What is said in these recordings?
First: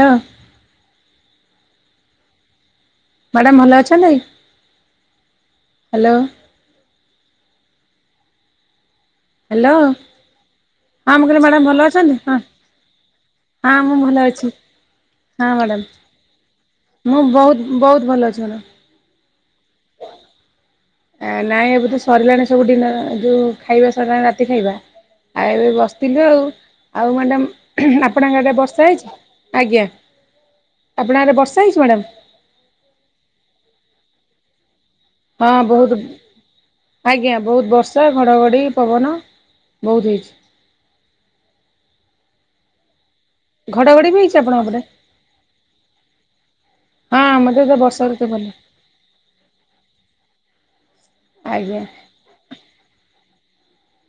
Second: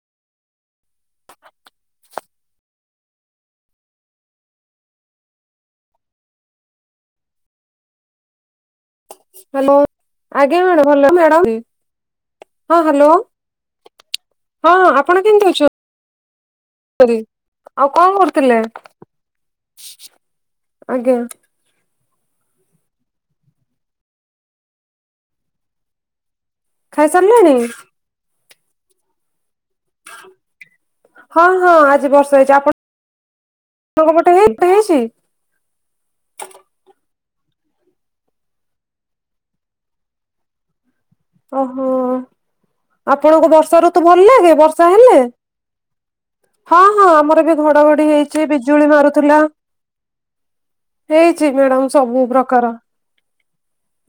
ନା [unintelligible] ମ୍ୟାଡ଼ାମ ଭଲ ଅଛନ୍ତି? ହ୍ୟାଲୋ। ହ୍ୟାଲୋ ଆଜ୍ଞା ମ୍ୟାଡାମ ଭଲ ହଁ ମୁଁ କହିଲି ମ୍ୟାଡାମ ମ୍ୟାଡ଼ାମ ଭଲ ଅଛନ୍ତି ହଁ ହଁ ମୁଁ ଭଲ ଅଛି ଆପଣ କେମିତି ହଁ ମ୍ୟାଡ଼ାମ। ଅଛନ୍ତି? ମୁଁ ବହୁ ଆଉ କଣ ବହୁତ ଭଲ ଅଛି କରୁଥିଲେ ମ୍ୟାଡ଼ାମ। ଆଜ୍ଞା ଆ ନାଇଁ ଏବେ ତ ଶୁ ସରିଲାଣି ସବୁ ଡିନର ଯୋଉ ଖାଇବା ସରିଲାଣି ରାତି ଖାଇବା ଆଉ ଏବେ ବସିଥିଲୁ ଆଉ। ଆଉ ମାଡାମ୍ ଖାଇସାରିଲେଣି ଆପଣଙ୍କ ଆଡେ ବର୍ଷା ହେଇଛି ଆଜ୍ଞା। ଆପଣଙ୍କ ଆଡ଼େ ହଁ ବର୍ଷା ହଁ ହେଇଛି ମ୍ୟାଡ଼ାମ ଆଜି ବର୍ଷା ହେଇଛି ଆପଣ ଅନାଙ୍କ ପଟେ ହେଇଛି ହେଇଛି? ହଁ ବହୁତ ଆଜ୍ଞା ବହୁତ ବର୍ଷା ଘଡ଼ଘଡ଼ି ପବନ ବହୁତ ହେଇଛି। ଓ ହୋ ଆପଣଙ୍କୁ ବର୍ଷା ଋତୁ ଘଡ଼ଘଡ଼ି ବି ଭଲ ହେଇଛି ଲାଗେ ଆପଣଙ୍କ ପଟେ ବର୍ଷା ହେଲେ। ହଁ ହଁ ଆମର ବି ମୋତେ ତ ବର୍ଷା ଘଡଘଡି ଋତୁ ହେଇଛି ଭଲ ବି ବିଜୁଳି ମାରୁଥିଲା ହେଇଛି ଆଜ୍ଞା ମ୍ୟାଡାମ ସବୁ ପ୍ରକାର।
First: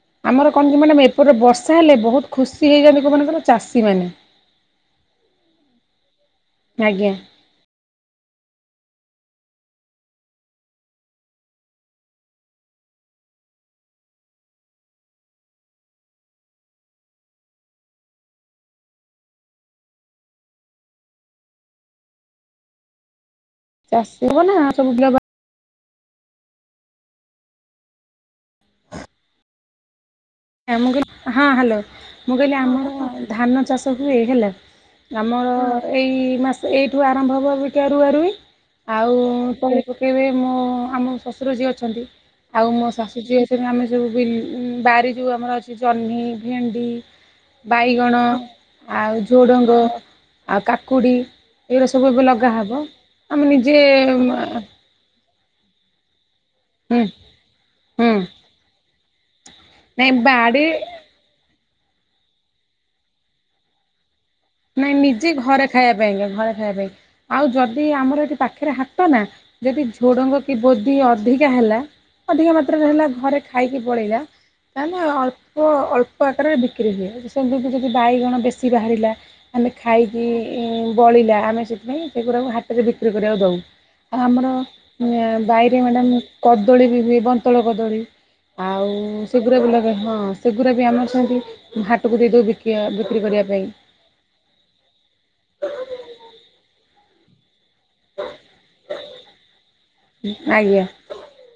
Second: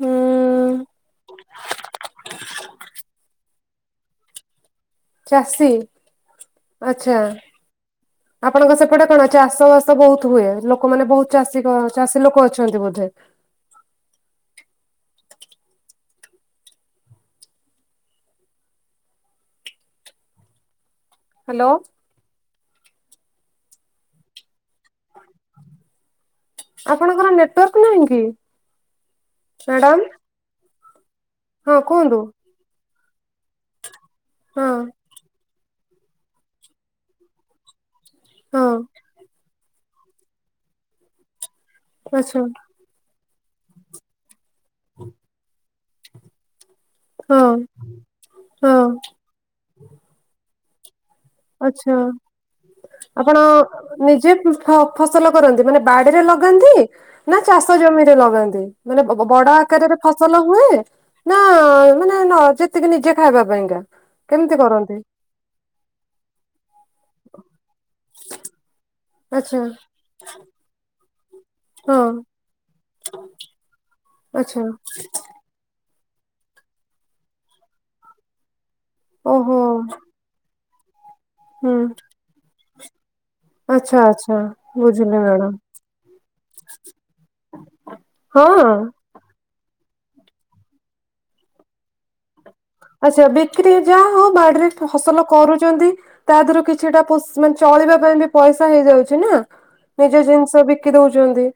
ହୁଁ ଆମର କଣ ମାନେ ଏପଟରେ ବର୍ଷା ହେଲେ ବହୁତ ଖୁସି ହେଇଯାଛନ୍ତି କଉମାନେ କହିଲ ଚାଷୀମାନେ। ଚାଷୀ ଆଛା ହ ଆପଣଙ୍କ ସେପଟେ କଣ ଚାଷ ବାସ ବହୁତ ହୁଏ ଲୋକମାନେ ବହୁତ ଚାଷୀ ଚାଷୀ ଲୋକ ଅଛନ୍ତି ବୋଧେ? ହ୍ୟାଲୋ। ଚାଷୀ ହବ ନା ସବୁ ବିଲ ବା ଆପଣଙ୍କର ନେଟୱାର୍କ ନାହିଁ କି? ହ ମ୍ୟାଡ଼ାମ ମୁଁ କହିଲି ହଁ ହ୍ୟାଲୋ ମୁଁ କହିଲି ଆମର ଧାନ ଚାଷ ତ ହୁଏ ହେଲା ହଁ ଆମର ଏଇ ମାସ ଏଇଠୁ ଆରମ୍ଭ ହେବ ରୁଆ ରୁଇ ହଁ ଆଉ ତଳି ପକେଇ ମୁଁ ଆମ ଶ ଶଶୁର ଯିଏ ଅଛନ୍ତି ଆଚ୍ଛା ଆଉ ମୋ ଶାଶୁ ଯିଏ ଆମେ ସବୁ ବି ବାରି ତମର ଅଛି ଝନି ଭେର୍ଣ୍ଡି ହଁ ବାଇଗଣ ହଁ ଆଉ ଝୁଡ଼ଙ୍ଗ ଆଉ କାକୁଡ଼ି ଏଇରା ଆଚ୍ଛା ସବୁ ଏବେ ଲଗା ହବ ଆପଣ ଆମେ ନିଜେ ନିଜେ ଫ ଫସଲ କରନ୍ତି ମାନେ ବାଡିରେ ଲଗ ଲଗାନ୍ତି ନା ଚାଷ ଜମିରେ ହୁଁ ଲଗାନ୍ତି ମାନେ ବ ବ ବଡ ଆକାରରେ ନାଇଁ ଫସଲ ବାଡ଼ି ହୁଏ। ନା ମାନେ ନ ଯେତିକି ନିଜେ ଖାଇବା ପାଇଁକା। କେମିତି ନାଇଁ କରନ୍ତି ନିଜେ ଘରେ ଖାଇବା ପାଇଁକା ଘରେ ଖାଇବା ପାଇଁ ଆଉ ଯଦି ଆମର ଏଠି ପାଖେରେ ହା ତ ନା ଆଚ୍ଛା ଯଦି ଝୋଡ଼ଙ୍ଗ କି ବୋଧି ଅଧିକା ହେଲା ହଁ ଅଧିକା ମା ପ ହେଲା ଘରେ ଖାଇକି ପଳେଇଲା ଆଚ୍ଛା ତାହେନେ ଅଳ୍ ପ ଅଳ୍ପ ଆକାରରେ ବିକ୍ରି ହୁଏ ସେମିତି ଯଦି ବାଇଗଣ ବେଶୀ ବାହାରିଲା ଓହୋ ଆମେ ଖାଇ କି ବଳିଲା ଆମେ ହୁଁ ସେଥିପାଇଁ ସେଗୁଡ଼ାକ ହାଟରେ ବିକ୍ରି କରିବାକୁ ଦେଉ ଆଉ ଆଚ୍ଛା ଆଚ୍ଛା ଆମର ବୁଝିଲି ଅ ମ୍ୟାଡାମ ବାଇରେ ମାନେ କଦଳୀ ବି ହୁଏ ବନ୍ତଳ କଦଳୀ। ହଁ ଆଉ [unintelligible] ସେଗୁରା ବି ଆମର ସେମିତି ହାଟକୁ ଦେଇଦେଉ ବିକି ବିକ୍ରି କରିବା ପାଇଁ। ଯାହା ହଉ ବାଡ଼ି ରେ ଫସଲ କରୁଛନ୍ତି ତା ଦେହରୁ କିଛିଟା ଫସ୍ ମାନେ ଯୋ ଚଳିବା ପାଇଁ ବି ପଇସା ହେଇଯାଉଛି ନା। ନିଜ ଜିନିଷ ଆଜ୍ଞା ବିକି ଦଉଛନ୍ତି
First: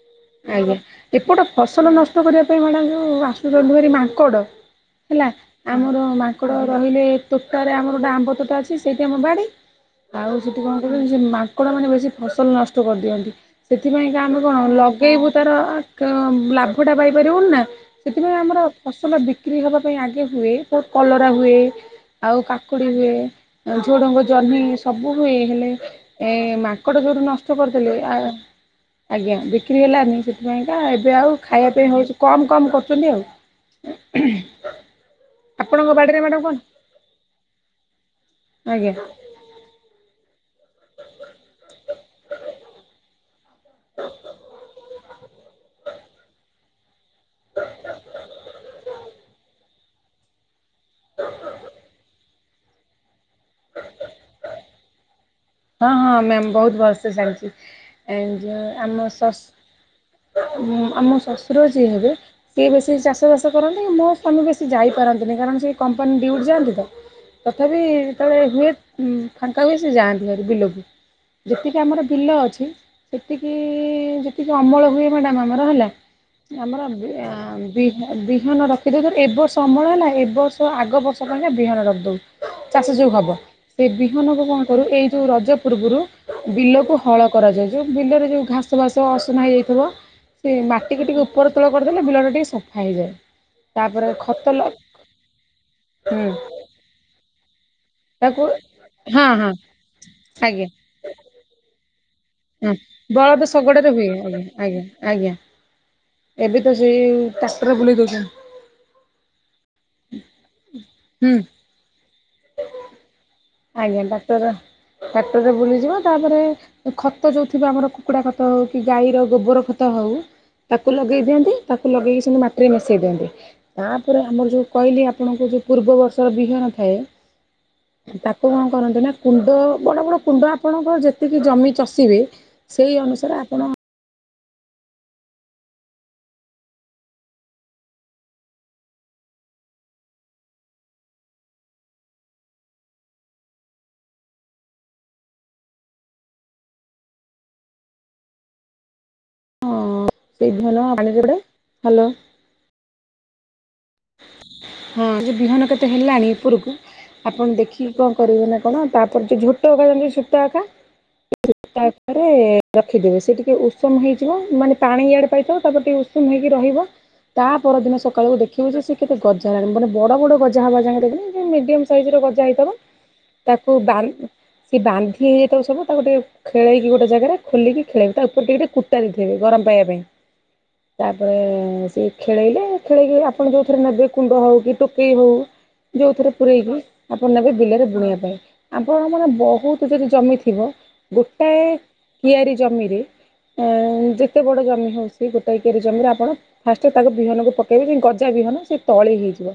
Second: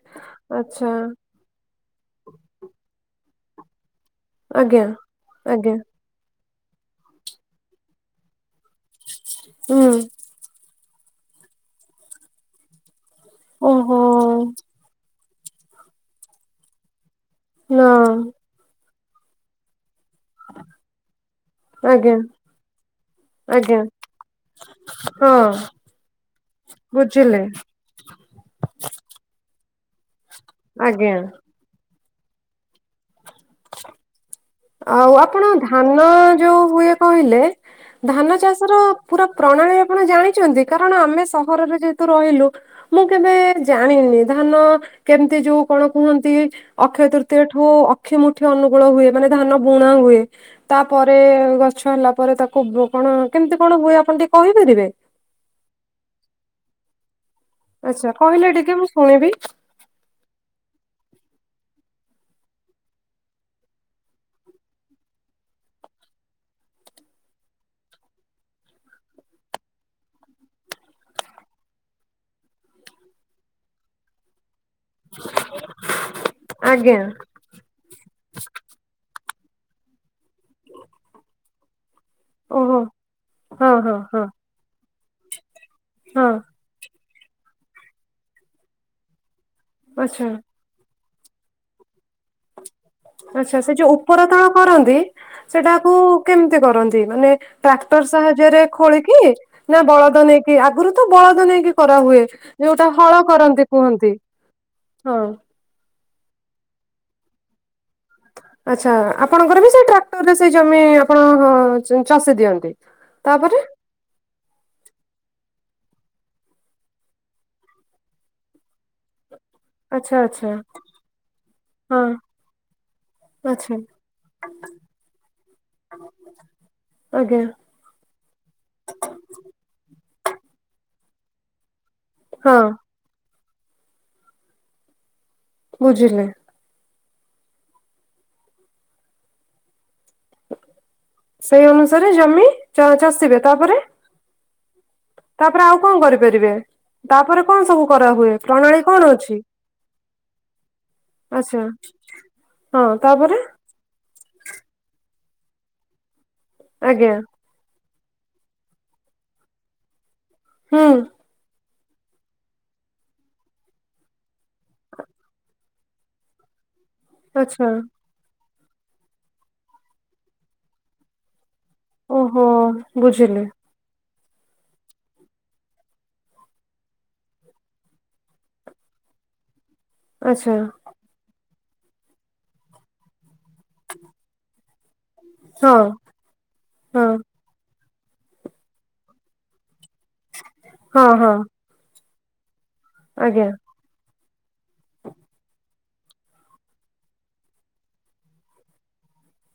ଆଛା। ଗୋଟେ ଫସଲ ନଷ୍ଟ କରିବା ପାଇଁ ମ୍ୟାଡ଼ାମ୍ ଯୋଉ ଆସୁଛନ୍ତୀ ହାରି ମା ଙ୍କଡ଼ ଆଜ୍ଞା। ହେଲା ଆଜ୍ଞା ଆମର ମାଙ୍କଡ଼ ରହିଲେ ତୋଟାରେ ଆମର ଗୋଟେ ଆମ୍ବ ତୋଟା ଅଛି ସେଇଠି ଆମ ବାଡ଼ି ହୁଁ ଆଉ ସେଠି କଣ କରିବ ସେ ମାଙ୍କଡ଼ ମାନେ ବେଶୀ ଫସଲ ନଷ୍ଟ କରିଦିଅନ୍ତି। ଓହୋ ସେଥିପାଇଁକା ଆମେ କଣ ଲଗେଇବୁ ତାର କ ଲା ଭ ଟା ପାଇପାରିବୁନି ନା ସେଥିପାଇଁ ଆମର ଫସଲ ବିକ୍ରି ହେବା ପାଇଁ ଆଗେ ହୁଏ ବ କଲରା ହୁଏ। ଆଜ୍ଞା ଆଉ କାକୁଡ଼ି ହୁଏ। ଆଜ୍ଞା ଝୋଡ଼ଙ୍ଗ ଜହ୍ନି ସବୁ ହୁଏ ହଁ ହେଲେ ଏ ମାଙ୍କଡ଼ ଯୋଉଠୁ ବୁଝିଲେ ନଷ୍ଟ କରି କଲେ ଆ ଆଜ୍ଞା ବିକ୍ରି ହେଲାନି ସେଥିପାଇଁକା ଏବେ ଆଜ୍ଞା। ଆଉ ଖାଇବା ପାଇଁ ହେଉଛି କମ୍ କମ୍ କରୁଛନ୍ତି ଆଉ। ଆଉ ଆପଣ ଆପଣଙ୍କ ଧାନ ବାଡ଼ିରେ ମ୍ୟାଡ଼ାମ୍ ଯୋଉ କଣ ହୁଏ କହିଲେ ଧାନ ଚାଷ ର ଆଜ୍ଞା ପୁରା ପ୍ରଣାଳୀ ଆପଣ ଜାଣିଛନ୍ତି କାରଣ ଆମେ ସହରରେ ଯେହେତୁ ରହିଲୁ ମୁଁ କେବେ ଜାଣିନି ଧାନ କେମିତି ଯୋଉ କଣ କୁହନ୍ତି ଅକ୍ଷୟ ତୃ ତେଠୁ ଅକ୍ଷି ମୁଠି ଅନୁକୂଳ ହୁଏ ମାନେ ଧାନ ବୁଣା ହୁଏ। ତାପରେ ଗଛ ହେଲା ପରେ ତାକୁ ବୁ କଣ କେମିତି କଣ ହୁଏ ଆପଣ ଟିକେ କହିପାରିବେ? ହଁ ହଁ ମ୍ୟାମ୍ ବହୁତ ଭଲସେ ଜାଣିଛି। ଆଚ୍ଛା କହିଲ ଟିକେ ମୁଁ ଶୁଣିବି ହୁଁ ଆମ ଶ୍ୱଶୁର ଯିଏ ହେବେ ସିଏ ବେଶୀ ଚାଷ ବାସ କରନ୍ତି ମୋ ସ୍ୱାମୀ ବେଶୀ ଯାଇପାରନ୍ତିନି କାରଣ ସେ କମ୍ପାନୀ ଡିଉଟ୍ ଯାଆନ୍ତି ତ। ତଥାପି ଯେତେବେଳେ ହୁଏ ଫାଙ୍କା ବି ସେ ଯାଆନ୍ତି। ଘରୁ ବିଲକୁ ଯେତିକି ଆମର ବିଲ ଅଛି ସେତିକି ଯେତିିକି ଅମଳ ହୁଏ ମ୍ୟାଡ଼ାମ୍ ଆମର ହେଲା ଆମର ଆଜ୍ଞା [unintelligible] ବିହ ବିହନ ରଖିଦଉ ଧର ଏ ବର୍ଷ ଅମଳ ହେଲା ଏବ ବର୍ଷ ଆଗ ବର୍ଷ [unintelligible] ବିହନ ରଖିଦଉ। ଓହୋ ଚାଷ ଯୋଉ ହବ ହଁ ସେ ହଁ ହଁ ବିହନକୁ କଣ କରୁ ଏଇ ଯୋଉ ରଜ ପୂର୍ବରୁ ହଁ ବିଲକୁ ହଳ କରାଯାଏ ଯେଉଠି ବିଲରେ ଯଉ ଘାସ ବାସ ଅସନା ହେଇଯାଇଥିବ ଆଚ୍ଛା। ସେ ମାଟିକୁ ଟିକେ ଉପର ତଳ କରିଦେଲେ ବିଲଟା ଟିକେ ସ ଆଚ୍ଛା ସେ ଯୋଉ ଉପର ତଳ କରନ୍ତି ସେଟାକୁ ହୁଁ କେମିତି କରନ୍ତି ମାନେ ଟ୍ରାକ୍ଟର ତାକୁ ସାହାଯ୍ୟରେ ଖୋଳିକି ହଁ ହଁ ନା ବଳଦ ନେଇକି ଆଗୁରୁ ତ ବଳଦ ନେଇକି କରାହୁୁଏ। ହ ବଳଦ ଶଗଡ଼ରେ ହୁଏ ଆଜ୍ଞା ଆଜ୍ଞା ହଁ। ଆଜ୍ଞା। ଏବେ ତ ସେଇ ଟ୍ରାକ୍ଟର ବୁଲେଇ ଦଉଛନ୍ତି। ଆଚ୍ଛା ଆପଣଙ୍କର ବି ସେଇ ଟ୍ରାକ୍ଟର ରେ ସେ ଜମି ଆପଣ ହୁଁ ହ ଚାଷି ଦିଅନ୍ତି ତାପରେ ଆଜ୍ଞା ଡାକ୍ଟର ଟାକ୍ଟରରେ ବୁଲିଯିବା ତାପରେ ଖତ ଯୋଉ ଥିବ ଆମର କୁକୁଡ଼ା ଖତ ହଉ କି ଗାଈର ଗୋବର ଖ ତ ହଉ ଆଚ୍ଛା ଆଚ୍ଛା ତାକୁ ଲଗେଇ ଦିଅନ୍ତୁ ତାକୁ ହଁ ଲଗେଇକି ସେମିତି ମାଟିରେ ମିଶେଇ ଦିଅନ୍ତି। ଆଚ୍ଛା ତାପରେ ଆମର ଯୋଉ କହିଲି ଆପଣଙ୍କ ଯୋଉଁ ପୂର୍ବବର୍ଷର ବିହନ ଥାଏ ଆଜ୍ଞା। ତାକୁ କଣ କରନ୍ତି ନା କୁଣ୍ଡ ବଡ ବଡ କୁଣ୍ଡ ଆପଣଙ୍କର ଯେତିକି ଜମି ଚଷ ସିବେ ହଁ ସେଇ ଅନୁସାରେ ଆପଣ ବୁଝିଲେ? ସେଇ ଅନୁସାରେ ଜମି ଚଷିବେ ତାପରେ ତାପରେ ଆଉ କଣ କରିପାରିବେ ତାପରେ କଣ ସବୁ କରାହୁଏ ପ୍ରଣାଳୀ କଣ ଅଛି? ସେଇ ବିହନ ପାଣିରେ ଗୋଟେ ଆଛା ହ୍ୟାଲୋ ହଁ ତାପରେ ହଁ ସେ ବିହନ କେତେ ହେଲାଣି ଉପରକୁ ଆଜ୍ଞା। ଆପଣ ଦେଖିକି କଣ କରିବେ ନା କଣ ତାପରେ ଯ ଝୋଟ ଅଖା ଯେମିତି ସୂତା ହୁଁ ଅଖା ରେ ରଖିଦେବେ ସେ ଟିକେ ଉସୁମ ହେଇଯିବ ମାନେ ପାଣି ଇଆଡେ ପାଇଥିବ ତାପରେ ଟିକେ ଉସୁମ ହୋଇକି ରହିବ। ତା ଆଚ୍ଛା ପରଦିନ ସକାଳୁ ଦେଖିବୁ ଯେ ସିଏ କେତେ ଗଜା ଲାଗ ମାନେ ବଡ ବଡ ଗଜା ହବା ଯାଏ ଦେଖେ ଯେମିତି ସାଇଜର ଓହୋ ଗଜା ହେଇଥିବ ବୁଝିଲି ତାକୁ ସବୁ ବା ବାନ୍ଧି ହେଇଥିବ ସବୁ ତାକୁ ଗୋଟି ଖେଳଇକି ଗୋଟେ ଜାଗାରେ ଖୋଲିକି ଖେଳେଇବେ ତା ଉପରେ ଟିକେ ଟିକେ କୁଟା ଦେଇଦେବେ ଗରମ ପାଇବା ପାଇଁ। ଆଛା। ତାପରେ ସିଏ ଖେଳେଇଲେ ଖେଳେଇକି ଆପଣ ଯୋଉ ନେବେ କୁଣ୍ଡ ହଉ କି ଟୋକେଇ ହଉ ହଁ ଯୋଉ ଥରେ ପୂରେଇକି ହଁ ଆପଣ ନେବେ ବିଲରେ ବୁଣିବା ପାଇଁ। ଆପଣ ମାନେ ବହୁତ ଯଦି ଜମି ଥିବ ହଁ ହଁ ଗୋଟାଏ କିଆରି ଜମିରେ ଆଜ୍ଞା। ଯେତେ ବଡ ଜମି ହଉଛି ଗୋଟା କିଆରି ଜମିରେ ଆପଣ ଫାଷ୍ଟ ତାକୁ ବିହନକୁ ପକେଇବେ ଯେମିତି ଗଜା। ବିହନ ସେ ତଳି ହେଇଯିବ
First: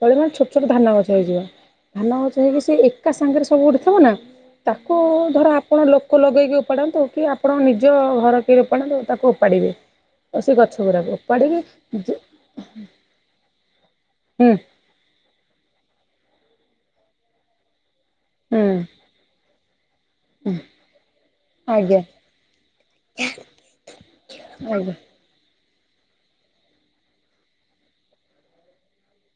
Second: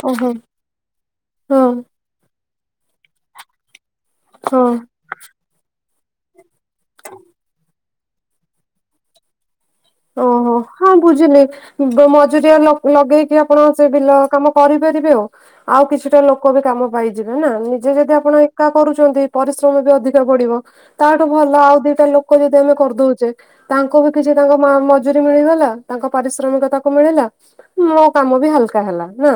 ତଳି ମାନେ ଓହୋ ଛୋଟ ଛୋଟ ଧାନ ଗଛ ହେଇଯିବ। ହଁ ଧାନ ଗଛ ହେଇକି ସେ ଏକା ସାଙ୍ଗରେ ସବୁ ଉଠି ଥିବ ନା ହଁ ତାକୁ ଧର ଆପଣ ଲୋକ ଲଗେଇକି ଓପାଡନ୍ତୁ କି ଆପଣ ନିଜ ଘର କିଏ ଓପାଡନ୍ତୁ ତାକୁ ଓପାଡ଼ିବେ? ଓହୋ ହଁ ବୁଝିଲି ଯେ ମଜୁରିଆ ଲଗେଇକିଆ ଆପଣଙ୍କ ସେ ବିଲ ହୁଁ କାମ କରିପାରିବେ ଓ ଆଉ ଆଉ କିଛିଟା ଲୋକ ବି କାମ ପାଇଯିବେ ନା ନିଜେ ଯଦି ଆପଣ ଆପଣ ହୁଁ ଏକା କରୁଛନ୍ତି ପରିଶ୍ରମ ବି ଅଧିକ ହୁଁ ପଡ଼ିବ। ତାଠୁ ଭଲ ଆଉ ଆଜ୍ଞା ଦିଟା ଲୋକ ଯଦି ଆମେ କରିଦଉଛେ ତାଙ୍କୁ ବି କିଛି ତାଙ୍କ ଆଜ୍ଞା ଯଦି ମିଳିଗଲା ତାଙ୍କ ପାରିଶ୍ରମିକ ତାକୁ ମିଳିଲା। ମୋ କାମ ବି ହାଲକା ହେଲା ନା।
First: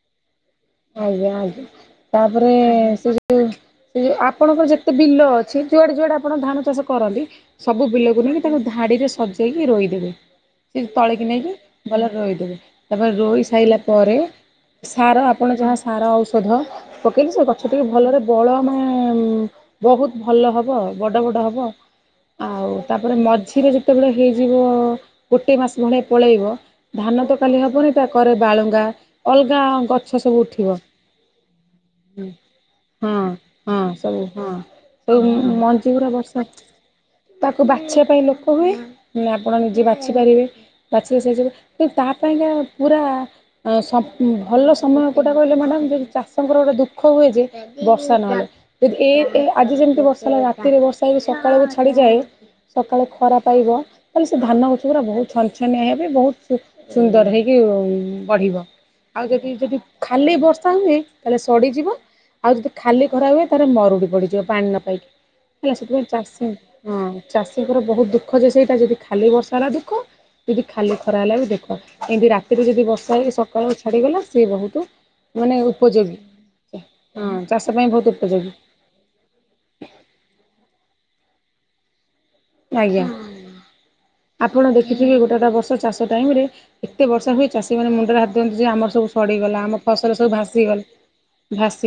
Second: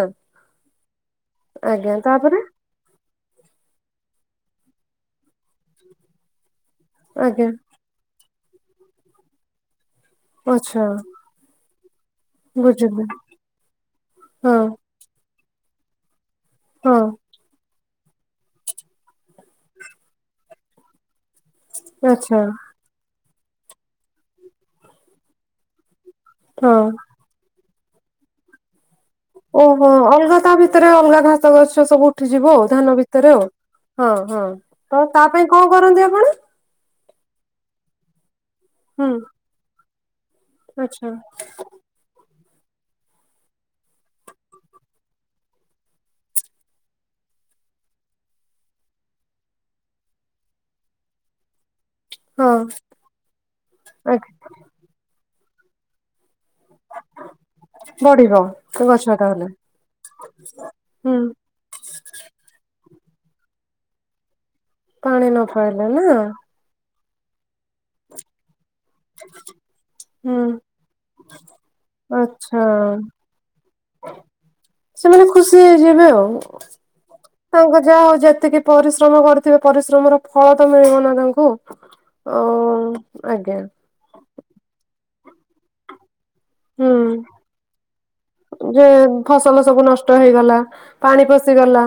ଆଜ୍ଞା ଆଜ୍ଞା ତାପରେ ସେ ଯୋଉ ଆପଣଙ୍କର ଯେତେ ବିଲ ଅଛି ଯୁଆଡେ ଯୁଆଡେ ଆପଣ ଧାନ ଚାଷ କରନ୍ତି ଆଜ୍ଞା ସବୁ ବିଲକୁ ନେଇକି ତାକୁ ଧାଡିରେ ସଜେଇକି ରୋଇବେ ଆଚ୍ଛା ସେ ତଳିକି ନେଇକି ପ ଭଲ ରୋଇଦେବେ ବୁଝିଲି ତାପରେ ରୋଇ ସାରିଲା ପରେ ହଁ ସାର ଆପଣ ଯାହା ସାର ଔଷ ଧ ହଁ ପକେଇ ସ ସେ ଟିକେ ଭଲରେ ବଳ ମାନେ ବହୁତ ଭଲ ହବ ବଡ ବଡ ହବ ଆଉ। ଆଚ୍ଛା ଆଉ ତାପରେ ମଝିରେ ଯେତେବେଳେ ହେଇଯିବ ଗୋଟେ ମାସ ଭଳିଆ ପଳେଇବ ହଁ ଧାନ ତ ଖାଲି ହବନି ତା କରେ ବାଳୁଙ୍ଗା ଅଲଗା ଓହୋ ଗଛ ଅଲଗା ସବୁ ତା ଉଠିବ। ଭିତରେ ଅଲଗା ଘାସ ଗଛ ସବୁ ଉଠିଯିବ ଆଉ ଧାନ ହଁ ଭିତରେ ଆଉ ହଁ ହଁ। ତ ସବୁ ତା ପାଇଁ କଣ ମଞ୍ଜି କରନ୍ତି ଗୁରା ଆପଣ? ବର୍ଷା ତାକୁ ବାଛିବା ପାଇଁ ଲୋକ ହୁଏ ହୁଁ ନହେଲେ ଆପଣ ନିଜେ ବାଛି ପାରିବେ ଆଚ୍ଛା। ବାଛିିଲେ ସେ କି ତା ପାଇଁକା ପୁରା ସ ଭଲ ସମୟ କୋଉଟା କହିଲେ ମ୍ୟାଡ଼ାମ ଚାଷଙ୍କର ଗୋଟେ ଦୁଃଖ ହୁଏ ଯେ ବର୍ଷା ନହେଲେ। ଯଦି ଏଇ ଏଇ ଆଜି ଯେମିତି ବର୍ଷା ହେଲା ରାତିରେ ବର୍ଷା ହେଇକି ସକାଳକୁ ଛାଡିଯାଏ। ହଁ ସକାଳେ ଖରା ପାଇବ ତାହେଲେ ଆଜ୍ଞା ସେ ଧାନ ଗଛ ଗୁରା ବହୁତ ଛନଛନିଆ ହେବେ ବହୁତ ସୁନ୍ଦର ହେଇକି ବଢିବ ଗଛ ଆଉ ତାହେଲେ ଯଦି ଯଦି ଖାଲି ବର୍ଷା ହୁଏ ହୁଁ ତାହେଲେ ସଡିଯିବ ଆଉ ଯଦି ଖାଲି ଖରା ହୁଏ ତାହେଲେ ମରୁଡି ପଡିଯିବ ପାଣି ନ ପାଇ ପାଣି ନ ପାଇଲେ ନା। ସେଥିପାଇଁ ଚାଷୀ ହଁ ଚାଷୀଙ୍କର ବହୁତ ଦୁଃଖ ଯେ ସେଇଟା ଯଦି ଖାଲି ବର୍ଷା ହେଲା ଦୁଃଖ ହୁଁ ଦେଖ ଖାଲି ଖରା ହେଲା ବି ଦୁଃଖ ଏମିତି ଆଚ୍ଛା ରାତିରେ ଯି ବର୍ଷା ହେଇ ସକାଳୁ ଛାଡ଼ିଗଲା ସିଏ ବହୁତ ସେମାନେ ମାନେ ଖୁସି ହେଇଯିବେ ଉପଯୋଗୀ ଆଉ ହଁ ଚାଷ ତାଙ୍କ ପାଇଁ ଯାହା ବହୁତ ହଉ ଉପଯୋଗୀ ଯେତିକି ପରିଶ୍ରମ କରିଥିବେ ପରିଶ୍ରମର ଫଳ ତ ମିଳିବ ନା ତାଙ୍କୁ? ଓ ଆଜ୍ଞା ଆଜ୍ଞା। ଆପଣ ଦେଖିଥିବେ ଗୋଟେ ଗୋଟା ବର୍ଷ ଚାଷ ଟାଇମରେ ଏତେ ବର୍ଷା ହୁଁ ହୁଏ ଚାଷୀ ମାନେ ମୁଣ୍ଡରେ ହାତ ଦିଅନ୍ତି ଯେ ଆମର ସବୁ ସଡିଗଲା ଫସଲ ଆମ ସବୁ ନଷ୍ଟ ଫସଲ ସବୁ ହେଇଗଲା ଭାସିଗଲା। ପାଣି ପଶିଗଲା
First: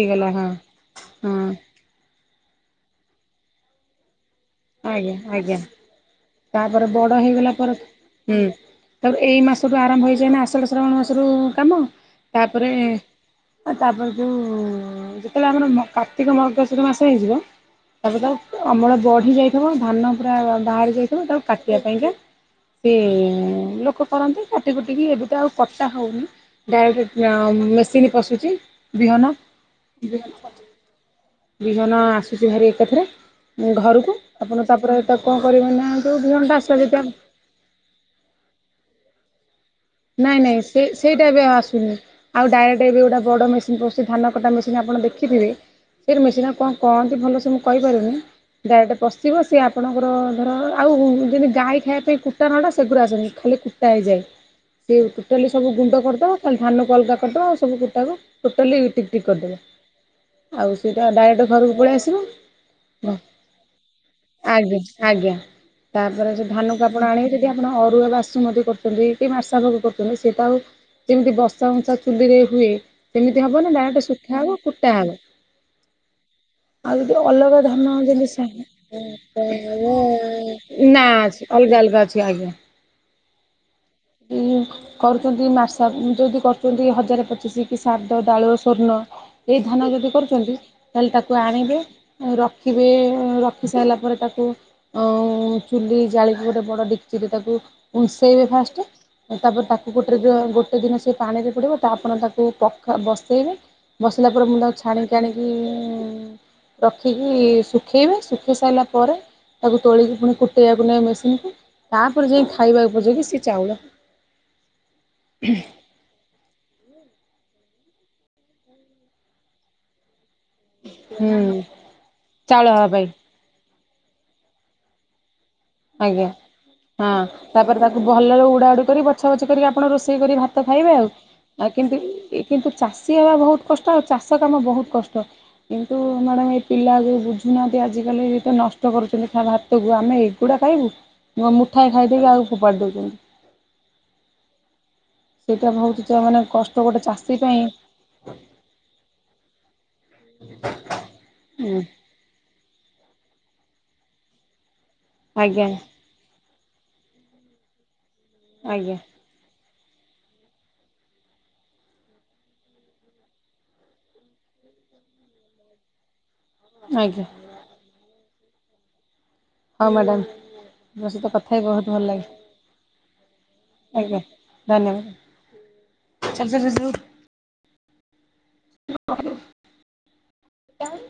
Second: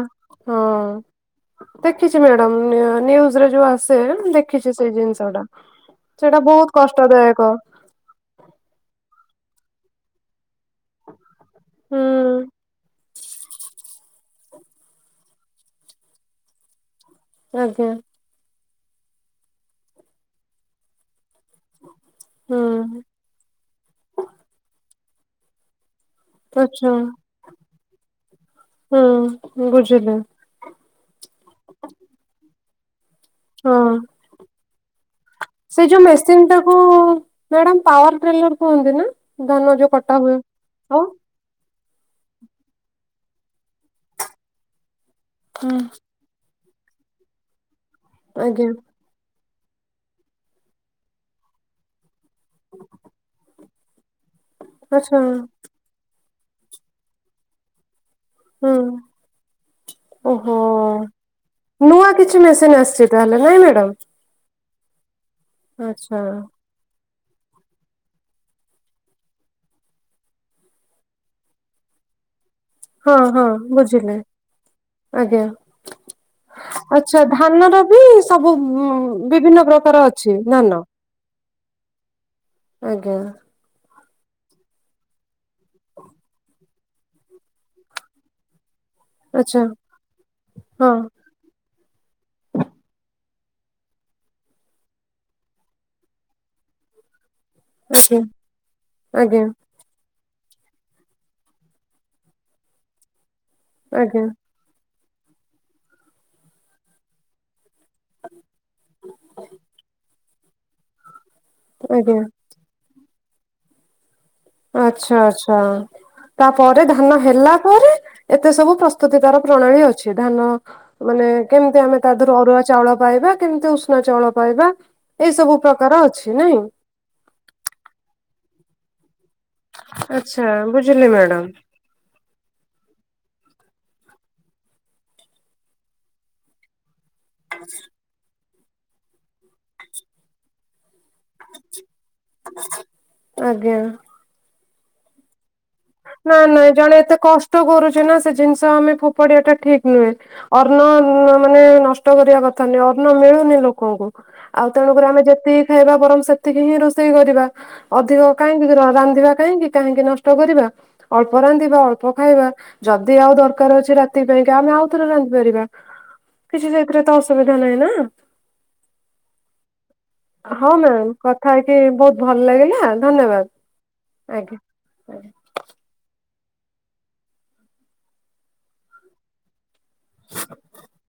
ହଁ। ହଁ ଦେଖିଛି ମ୍ୟାଡାମ ନିୟୁଜରେ ଯୋଉ ଆସେ ଦେ ଦେଖିଛି ସେଇ ଆଜ୍ଞା ଜିନିଷଟା ଆଜ୍ଞା ସେଇଟା ବହୁତ ତାପରେ ବଡ଼ ହେଇଗଲା କଷ୍ଟଦାୟକ। ପରେ ହୁଁ ତା ପରେ ଏଇ ମାସ ତୁ ଆରମ୍ଭ ହେଇଯାଏ ନା ଆଷାଢ଼ ଭାଦ୍ରବ ମାସରୁ କାମ ହୁଁ ତାପରେ ତାପରେ ଯୋଉ ଯେତେହେଲେ ଆମର କାର୍ତ୍ତିକ ମାର୍ଗଶିର ମାସ ହେଇଯିବ ଆଜ୍ଞା। ତାପରେ ତା ଅମଳ ବଢ଼ି ଯାଇଥିବ ଧାନ ପୁରା ବାହାରି ଯାଇଥିବ ତାକୁ କାଟିବା ପାଇଁକା ସେ ହୁଁ ଲୋକ କରନ୍ତି କାଟି କୁଟିକି ଏବେ ତ ଆଉ କଟା ହଉନି। ଆଚ୍ଛା। ଡାଇରେକ୍ଟ ମେସିନ୍ ପଶୁଛି ବିହନ ହୁଁ ବୁଝିଲି ବିହନ ଆସୁଛି ଭାରି ଏକାଥରେ ହଁ ଘରକୁ। ଆପଣ ତାପରେ ତାକୁ କଣ କରିବେ ନା ଯୋଉ ବିହନ ଟା ଆସିଲା ଯେଦି ମ୍ୟାଡାାମ ପାୱାର ଟ୍ରେଲର କୁହନ୍ତି ନା ଧାନ ଯୋଉ କଟ ନାଇଁ ନାଇଁ ସେ ସେଇଟା ଏବେ ଆଉ ଆସୁନି। ଆଉ ଡାଇରେକ୍ଟ ଏବେ ଗୋଟେ ବଡ଼ ମେସିନ୍ ପଉଛି ଧାନ କଟା ମେସିନ୍ ଆପଣ ଦେଖିଥିବେ ହୁଁ ସେ ମେସିନ୍ କଣ କଣ ଯେ ଭଲ ସେ ମୁଁ କହିପାରୁନି ଆଜ୍ଞା ଡାଇରେକ୍ଟ ଯିବ ସିଏ ଆପଣଙ୍କର ଧର ଆଉ ଯେମିତି ଗାଈ ଖାଇବା ପାଇଁ କୁଟା ନଡ଼ା ସେଗୁରା ଆସୁନି ଖାଲି କୁଟା ହେଇଯାଏ। ସେ ଆଚ୍ଛା ଟୋଟାଲି ସବୁ ଗୁଣ୍ଡ କରିଦବ ଖାଲି ଧାନକୁ ଅଲଗା କରିଦବ ଆଉ ସବୁ କୁଟାକୁ। ହୁଁ ଟୋଟାଲି ଟିକ ଟିକ କରିଦବ। ଓହୋ ପଳେଇ ନୂଆ କିଛି ଆସିବ ମେସିନ ଆସିଛି ତାହଲେ ନାଇଁ ମ୍ୟାଡ଼ାମ। ଆଜ୍ଞା ଆଜ୍ଞା ତାପରେ ଆଚ୍ଛା। ସେ ଧାନକୁ ଆପଣ ଆଣିକି ଯେଦି ଆପଣ ଅରୁଆ ବାସୁମତି କରୁଛନ୍ତି କି ମାସ ତାଗଗ କରୁଚନ୍ତି ସେଇତ ଆଉ ଯେମିତି ବସା ଉଞ୍ଚା ଚୁଲିରେ ହୁଏ ହଁ ହଁ ସେମିତି ହବ ନେଇଁ ଡାଇରେକ୍ଟ ବୁଝିଲେ ଶୁଖା ହବ କୁଟା ହବ। ଆଜ୍ଞା। ଆଉ ଯଦି ଆଚ୍ଛା ଅଲଗା ଧାନର ଧାନ ବି ଜେମିତି ସା ସବୁ ନହି ବିଭିନ୍ନ ପ୍ରକାର ଅଛି ଧାନ। ନା ସେ ଅଲଗା ଅଲଗା ଅଛି ଆଜ୍ଞା। ଆଜ୍ଞା। ଉଁ-ଉଁ-କରୁଚନ୍ତି ମାର୍ସାବ୍ ଯେଦି କରୁଚନ୍ତି ହଜାରେ ପଚିଶି କି ସାର୍ଦ ଦାଳୁଆ ସ୍ୱର୍ଣ୍ଣ ଆଚ୍ଛା ଏଇ ଧାନ ଯେଦି କରୁଚନ୍ତି ହଁ ତାହେଲେ ତାକ୍ ତାକୁ ଆଣିବେ ରଖିବେ ଏଁ ରଖି ସାଇଲା ପରେ ତାକୁ ଆଉଁ-ଉଁ-ଚୁଲି ଜାଳିକି ଗୋଟେ ବଡ ଡେକ୍ଚିରେ ତାକୁ ଆଜ୍ଞା ଉଁସେଇବେ ଫାଷ୍ଟେ ଆଜ୍ଞା ତାପରେ ତାକୁ ଗୋଟେରେ ଯେ ଗୋଟେ ଦିନ ସେ ପାଣିରେ ପଡ଼ିବ ତା ଆପଣ ତାକୁ ପ ଖା ବସେଇବେ ଆଜ୍ଞା ବସିଲା ପରେ ମୁଁ ତାକୁ ଛା ଛାଣିକି ଆଣିକି ଇ ରଖିକି ସୁ ଶୁଖେଇବେ ଶୁଖେଇ ସାଇଲା ପରେ, ତାକୁ ତୋଳିକି ପୁଣି କୁଟେଆକୁ ନେବେ ମେସିନ୍ ରେ, ଆଜ୍ଞା। ତାପରେ ଯାଇଁକି ଖା ଖାଇବା ଉପଯୋଗୀ ସେ ଚାଉଳ। ଆଚ୍ଛା ଆଚ୍ଛା। ତାପରେ ଧାନ ହେଲା ପରେ ଏତେ ସବୁ ପ୍ରସ୍ତୁତି ତାର ପ୍ରଣାଳୀ ଅଛି ଧାନ ମାନେ ହୁଁ କେମିତି ଆମେ ତା ଦେହରୁ ଅରୁଆ ହବା ଚାଉଳ ପାଇଁ ପାଇବା। କେମ୍ତି ଉଷୁନା ଚାଉଳ ପାଇବା ଏଇ ସବୁ ପ୍ରକାର ଆଜ୍ଞା। ଅଛି ନାଇଁ! ହଁ ତାପରେ ତାକୁ ଭଲରେ ଉଡ଼ା ଉଡି କରି ବଛା ବଛି କରିକି ଆପଣ ରୋଷେଇ କରିକି ଆଚ୍ଛା ଭାତ ଖାଇବେ ଆଉ ବୁଝିଲି ମ୍ୟାଡାମ ଆଗ୍ କିନ୍ତୁ ଇ କିନ୍ତୁ ଚାଷୀ ହେବା ବୋହୁତ୍ କଷ୍ଟ ଆଉ ଚାଷ କାମ ବୋହୁତ୍ କଷ୍ଟ। କିନ୍ତୁ ମ୍ୟାଡାମ୍ ଏଇ ପିଲା ଯୋଉ ବୁଝୁନାହାଁନ୍ତି ଆଜିକାଲି ତ ନଷ୍ଟ କରୁଛନ୍ତି ଖା ଭାତକୁ ଆମେ ଏ ଗୁଡ଼ା ଖାଇବୁ ଗ ମୁଠାଏ ଖାଇ ଦେଇକି ଆଉ ଫୋପାଡ଼ି ଦୋଉଛନ୍ତି। ଆଜ୍ଞା। ସେଇଟା ଭୋଉତ୍ ନାଁ ନାଇଁ ଜଣେ ଏତେ କଷ୍ଟ କରୁଛି ନା ସେ ଜିନ୍ଷ ଆମେ ଫୋ ପାଡି ବାଟା ଠିକ୍ ନୁହେଁ ଅର୍ନ ର୍ଣ୍ଣ ମାନେ ହୁଁ ନସ୍ ନଷ୍ଟ କରିବା କଥା ନୁହେଁ ଅନ୍ନ ମିଳୁନି ଲୋକଙ୍କୁ ଆଉ ତେଣୁକରି ଆମେ ଆଜ୍ଞା ଯେତିକି ଖାଇବା ବରଂ ସେତ୍ ତିକିହିଁ ରୋଷେଇ କରିବା ଅଧିକ କାହିଁକି ଉ ଆଜ୍ଞା ରାନ୍ଧିବା କାହିଁକି କାହିଁକି ନଷ୍ଟ କରିବା। ଅଳ୍ପ ରାନ୍ଧିବା ଅଳ୍ପ ଖାଇବା। ଯଦି ଆଉ ଦର୍କାର ଅଛି ରାତି ପାଇଁକା ଆମେ ଆଉ ଥରେ ରାନ୍ଧିପାରିବା। କିଛି ସେଇଥିରେ ତ ଆଜ୍ଞା ଅସୁବିଧା ନାହିଁ ନା! ହଉ ମ୍ୟାଡ଼ାମ। ହଁ ମୋ ମ୍ୟାମ୍ ସହିତ କଥା ହେଇ ହେଇକି ବହୁତ ଭଲ ବୋହୁତ୍ ଲାଗେ ଭଲ୍ ଲାଗିଲା ଧନ୍ୟବାଦ। ଆଜ୍ଞା ଧନ୍ୟବାଦ। [inaudible] [inaudible] [inaudible]